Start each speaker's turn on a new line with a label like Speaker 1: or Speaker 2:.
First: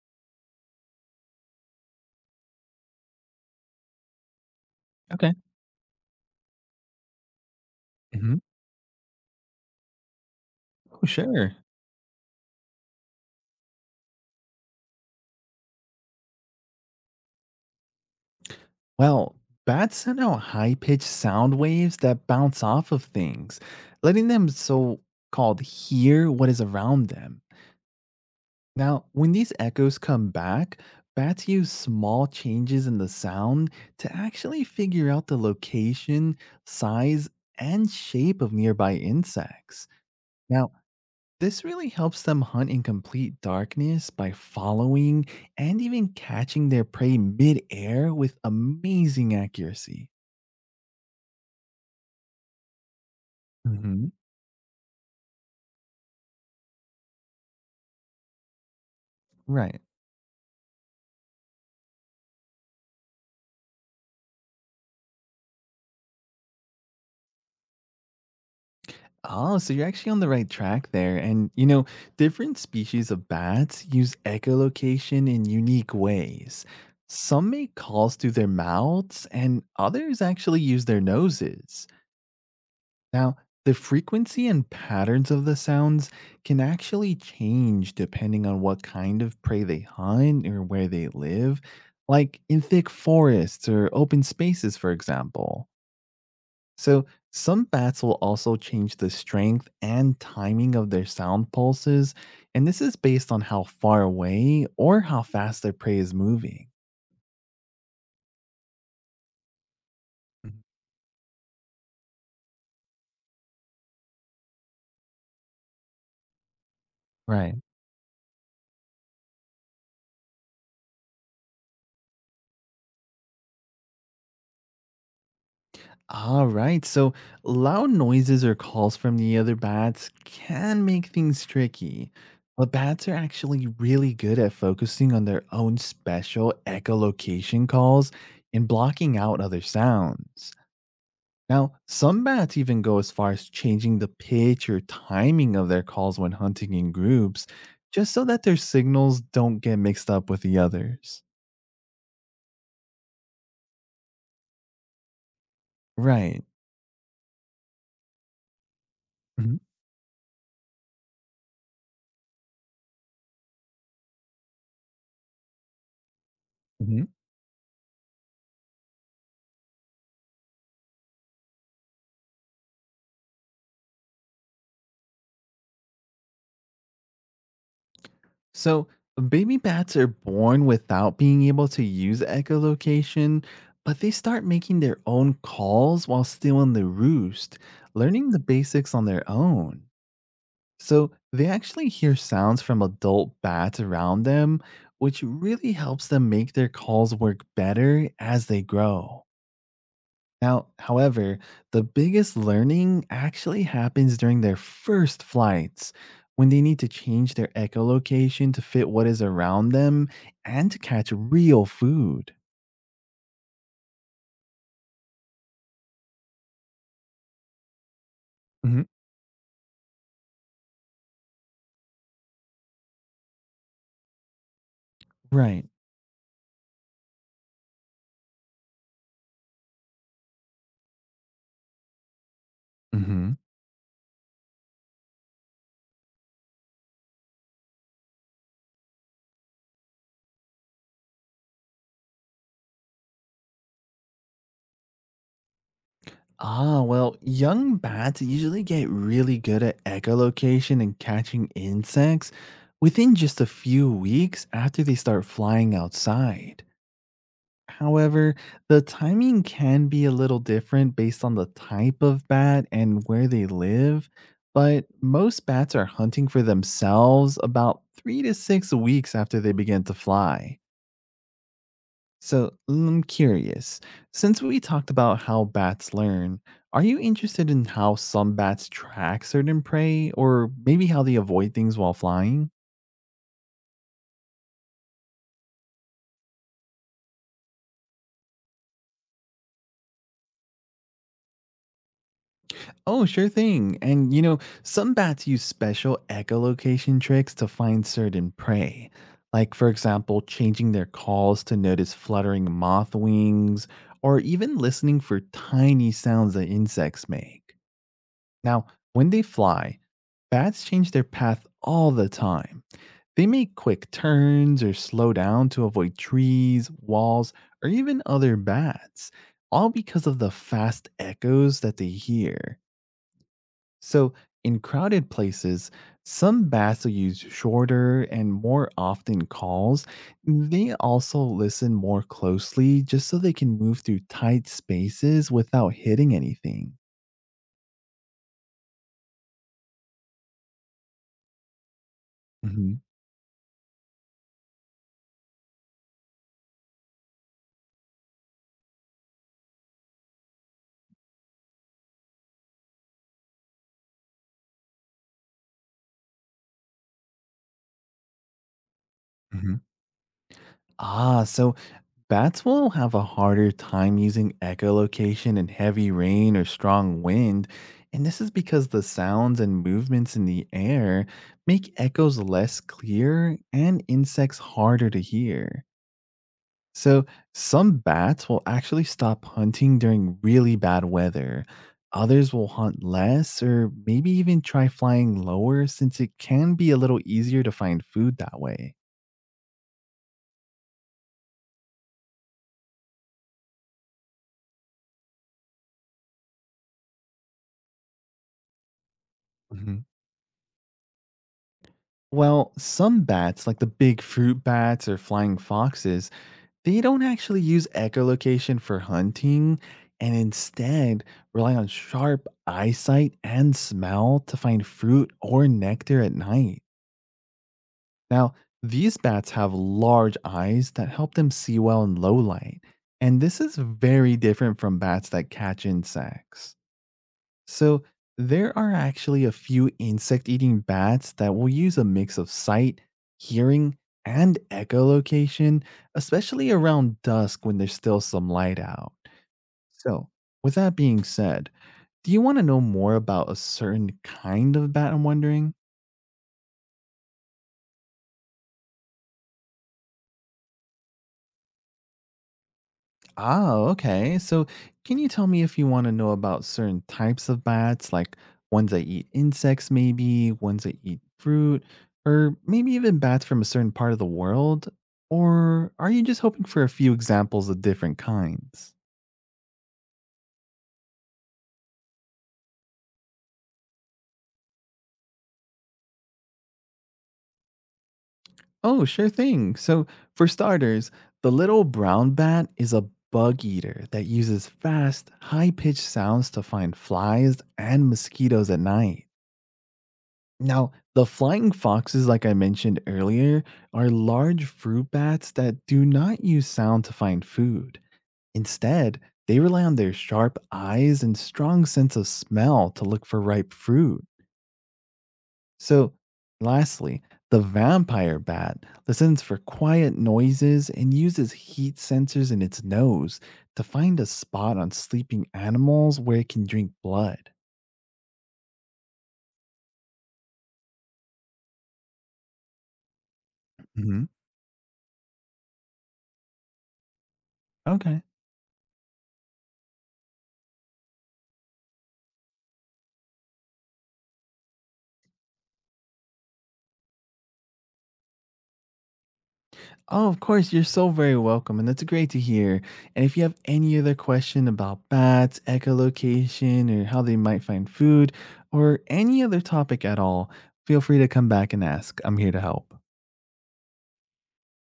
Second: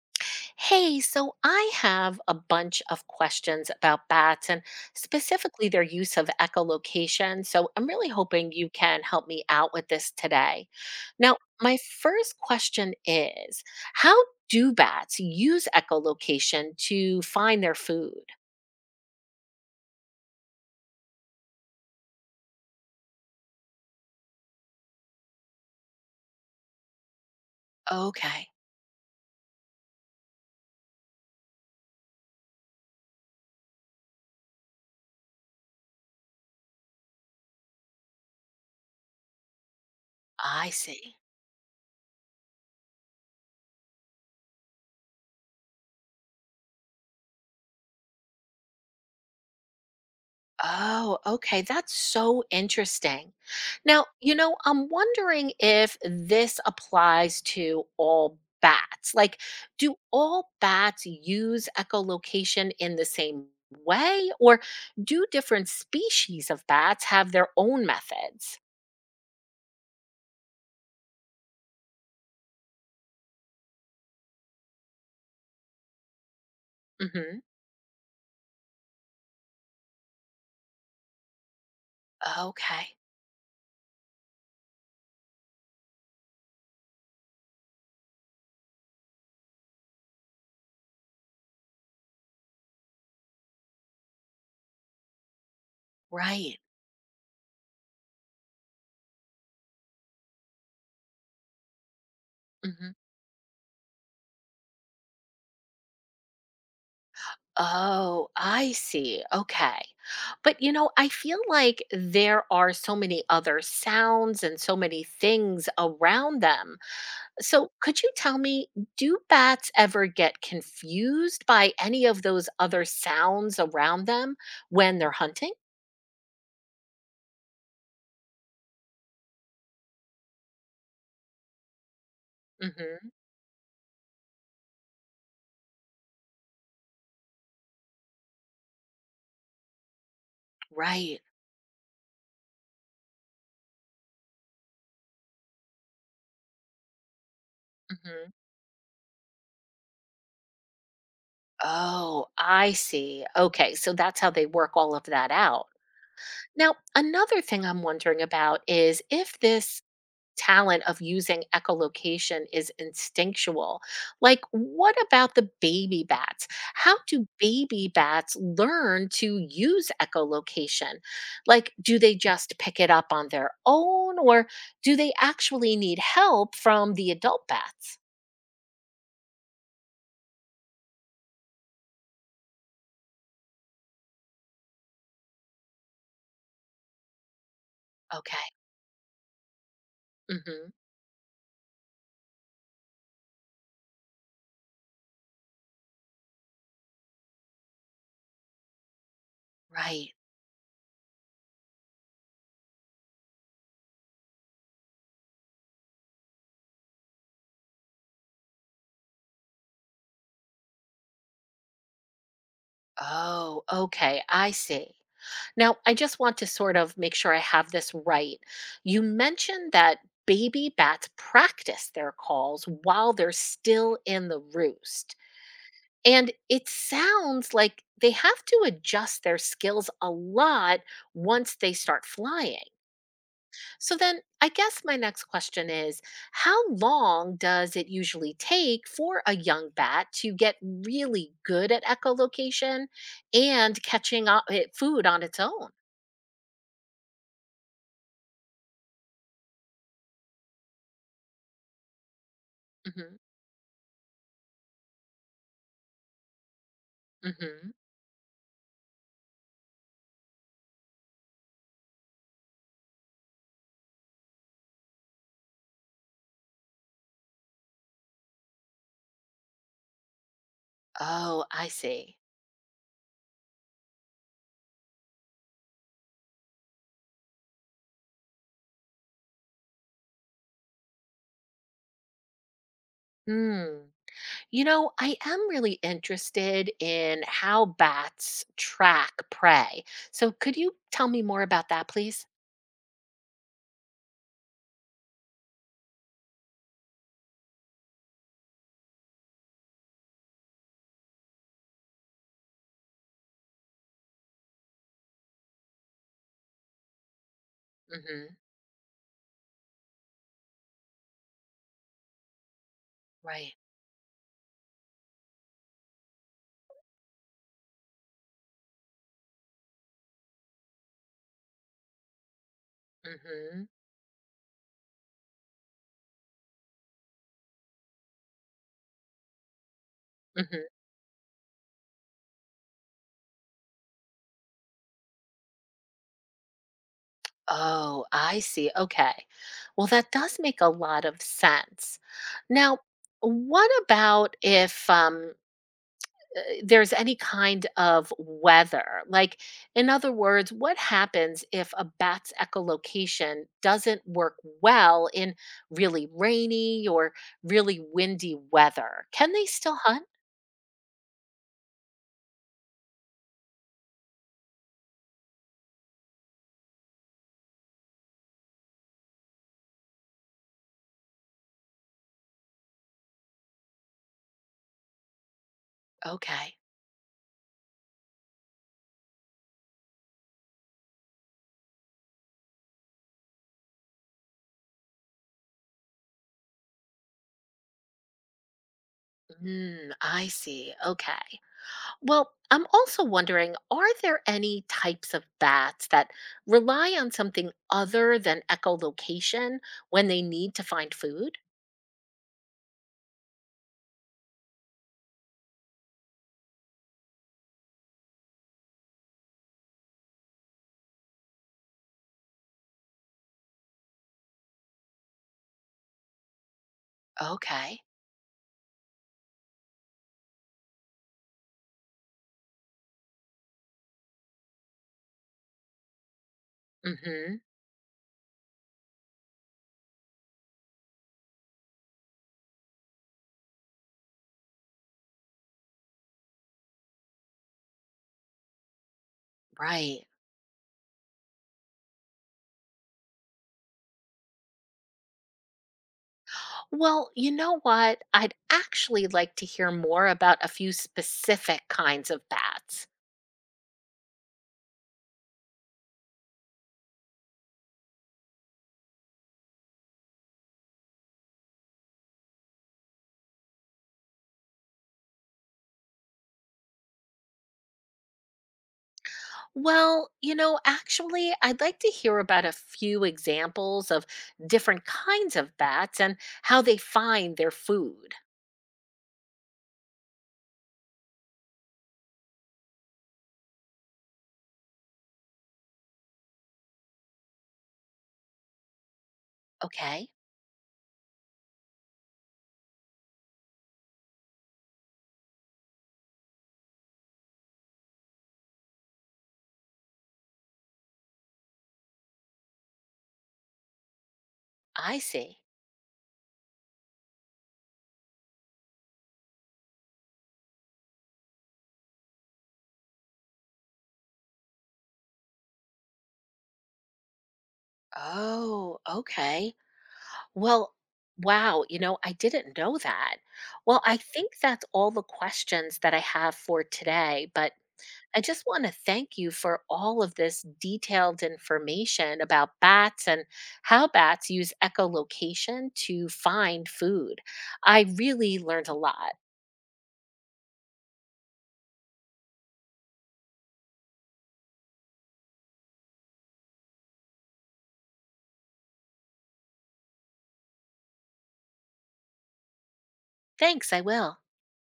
Speaker 1: Hey, so I have a bunch of questions about bats and
Speaker 2: Okay.
Speaker 1: specifically their use of echolocation. So I'm really
Speaker 2: Mhm.
Speaker 1: hoping you can help me out with this today.
Speaker 2: Oh,
Speaker 1: Now,
Speaker 2: sure.
Speaker 1: my first question is, how do bats use echolocation to find their food?
Speaker 2: Well, bats send out high pitched sound waves that bounce off of things, letting them so called hear what is around them.
Speaker 1: Okay,
Speaker 2: Now, when these echoes come back, bats use small changes in the sound to actually figure out the location, size, and shape of nearby insects.
Speaker 1: I
Speaker 2: Now,
Speaker 1: see.
Speaker 2: this really helps them hunt in complete darkness by following and even catching their prey midair with amazing accuracy.
Speaker 1: Oh, okay. That's so interesting. Now,
Speaker 2: hmm
Speaker 1: I'm wondering if this applies to all bats. Like,
Speaker 2: Right.
Speaker 1: do all bats use echolocation in the same way, or do different species of bats have their own methods?
Speaker 2: Oh, so you're actually on the right track there. And, you know, different species of bats use echolocation in unique ways.
Speaker 1: Hmm.
Speaker 2: Some make calls through their mouths, and others actually use their noses.
Speaker 1: Okay,
Speaker 2: Now, the frequency and patterns of the sounds can actually change depending on what kind of prey they hunt or where they live, like in thick forests or open spaces, for example.
Speaker 1: right.
Speaker 2: So, some bats will also change the strength and timing of their sound pulses, and this is
Speaker 1: Hmm.
Speaker 2: based on how far away or how fast their prey is moving.
Speaker 1: Oh, I see. Okay. But
Speaker 2: Mhm.
Speaker 1: I feel like there are so many other sounds and so many things around them.
Speaker 2: Right.
Speaker 1: So, could you tell me, do bats ever get confused by any of those other sounds around them when they're hunting?
Speaker 2: All right. So loud noises or calls from the other bats can make things tricky. But bats
Speaker 1: Mhm.
Speaker 2: are actually really good at focusing on their own special echolocation calls and blocking out other sounds.
Speaker 1: Right.
Speaker 2: Now, some bats even go as far as changing the pitch or timing of their calls when hunting in groups, just so
Speaker 1: Mhm.
Speaker 2: that their signals don't get mixed up with the others.
Speaker 1: Oh, I see. Okay. So that's how they work all of that out.
Speaker 2: Right.
Speaker 1: Now, another thing I'm wondering about is if this talent of using echolocation is instinctual. Like, what about the baby bats? How
Speaker 2: Mhm.
Speaker 1: do baby bats learn to use echolocation? Like, do they just pick it up on their own, or do they actually need help from the adult bats?
Speaker 2: So, baby bats are born without being able to use echolocation, but they start making their own calls while still in the roost, learning
Speaker 1: Okay.
Speaker 2: the basics on their own.
Speaker 1: Hmm.
Speaker 2: So, they actually hear sounds from adult bats around them, which really helps them make their calls work better as they grow.
Speaker 1: Right.
Speaker 2: Now, however, the biggest learning actually happens during their first flights when they need to change their echolocation to fit what is around them and to catch real food.
Speaker 1: Oh, okay. I see. Now, I just want to sort of make sure I have this right.
Speaker 2: hmm
Speaker 1: You mentioned that baby bats practice their calls while they're still in the roost.
Speaker 2: Right.
Speaker 1: And it sounds like they have to adjust their skills a lot once they start flying.
Speaker 2: hmm
Speaker 1: So, then I guess my next question is, how long does it usually take for a young bat to get really good at echolocation and catching food on its own?
Speaker 2: Ah, well, young bats usually get really good at echolocation and catching insects within
Speaker 1: Mhm.
Speaker 2: just a few weeks after they start flying outside.
Speaker 1: Hmm.
Speaker 2: However, the timing can be a little different based on the type of bat and where they live, but most bats are hunting for themselves about 3 to 6 weeks after they begin to fly.
Speaker 1: Oh, I see.
Speaker 2: So I'm curious, since we talked about how bats learn, are you interested in how some bats track certain prey or maybe how they avoid things while flying?
Speaker 1: Hmm. I am really interested in how bats track prey. So could you tell me more about that, please?
Speaker 2: Oh, sure thing. And you know, some bats use special echolocation tricks to find certain prey. Like, for example, changing their calls to notice fluttering moth wings, or even listening for tiny sounds that insects make.
Speaker 1: Hmm.
Speaker 2: Now, when they fly, bats change their path all the time. They
Speaker 1: Right.
Speaker 2: make quick turns or slow down to avoid trees, walls, or even other bats, all because of the fast echoes that they hear.
Speaker 1: Hmm.
Speaker 2: So, in crowded places, some bats will use shorter and more often calls.
Speaker 1: Hmm.
Speaker 2: They also listen more closely just so they can move through tight spaces without hitting anything.
Speaker 1: Oh, I see. Okay. Well, that does make a lot of sense.
Speaker 2: hmm
Speaker 1: Now, what about if there's any kind of weather. Like, in other words, what happens if a bat's echolocation doesn't work well in really rainy or really windy weather? Can they
Speaker 2: hmm
Speaker 1: still hunt?
Speaker 2: Ah, so bats will have a harder time using echolocation in heavy rain or strong wind. And this is because the sounds and movements in the air make echoes less clear and insects harder to hear.
Speaker 1: Okay.
Speaker 2: So, some bats will actually stop hunting during really bad weather. Others will hunt less or maybe even try flying lower since it can be a little easier to find food that way.
Speaker 1: Mm, I see. Okay. Well, I'm also wondering, are there any types of bats that rely on something other than echolocation
Speaker 2: hmm
Speaker 1: when they need to find food?
Speaker 2: Well, some bats, like the big fruit bats or flying foxes, they don't actually use echolocation for hunting and instead rely on sharp eyesight and smell to find fruit or nectar at night.
Speaker 1: Okay.
Speaker 2: Now, these bats have large eyes that help them see well in low light, and this is very different from bats that catch insects.
Speaker 1: Mhm.
Speaker 2: So, there are actually a few insect eating bats that will use a mix of sight, hearing, and echolocation, especially around dusk when there's still some light out.
Speaker 1: Right.
Speaker 2: So, with that being said, do you want to know more about a certain kind of bat? I'm wondering.
Speaker 1: Well, you know what? I'd actually like to hear more about a few specific kinds of bats.
Speaker 2: Oh, okay. So, can you tell me if you want to know about certain types of bats, like ones that eat insects, maybe ones that eat fruit, or maybe even bats from a certain part of the world? Or are you just hoping for a few examples of different kinds?
Speaker 1: Well, actually, I'd like to hear about a few examples of different kinds of bats and how they find their food.
Speaker 2: Oh, sure thing. So, for starters, the little brown bat is a bug eater that uses fast, high pitched sounds to find flies and mosquitoes at night.
Speaker 1: Okay,
Speaker 2: Now, the flying foxes, like I mentioned earlier, are large fruit bats that do not use sound to find food. Instead, they rely on their sharp eyes and strong sense of smell to look for ripe fruit.
Speaker 1: I see.
Speaker 2: So, lastly, the vampire bat listens for quiet noises and uses heat sensors in its nose to find a spot on sleeping animals where it can drink blood.
Speaker 1: Oh, okay. Well, wow, I didn't know that. Well, I
Speaker 2: Mhm.
Speaker 1: think that's all the questions that I have for today, but
Speaker 2: Okay.
Speaker 1: I just want to thank you for all of this detailed information about bats and how bats use echolocation to find food. I really learned a lot.
Speaker 2: Oh, of course, you're so very welcome, and that's great to hear. And if you have any other question about bats, echolocation, or how they might find food, or any other topic at all, feel free to come back and ask. I'm here to help.
Speaker 1: Thanks, I will.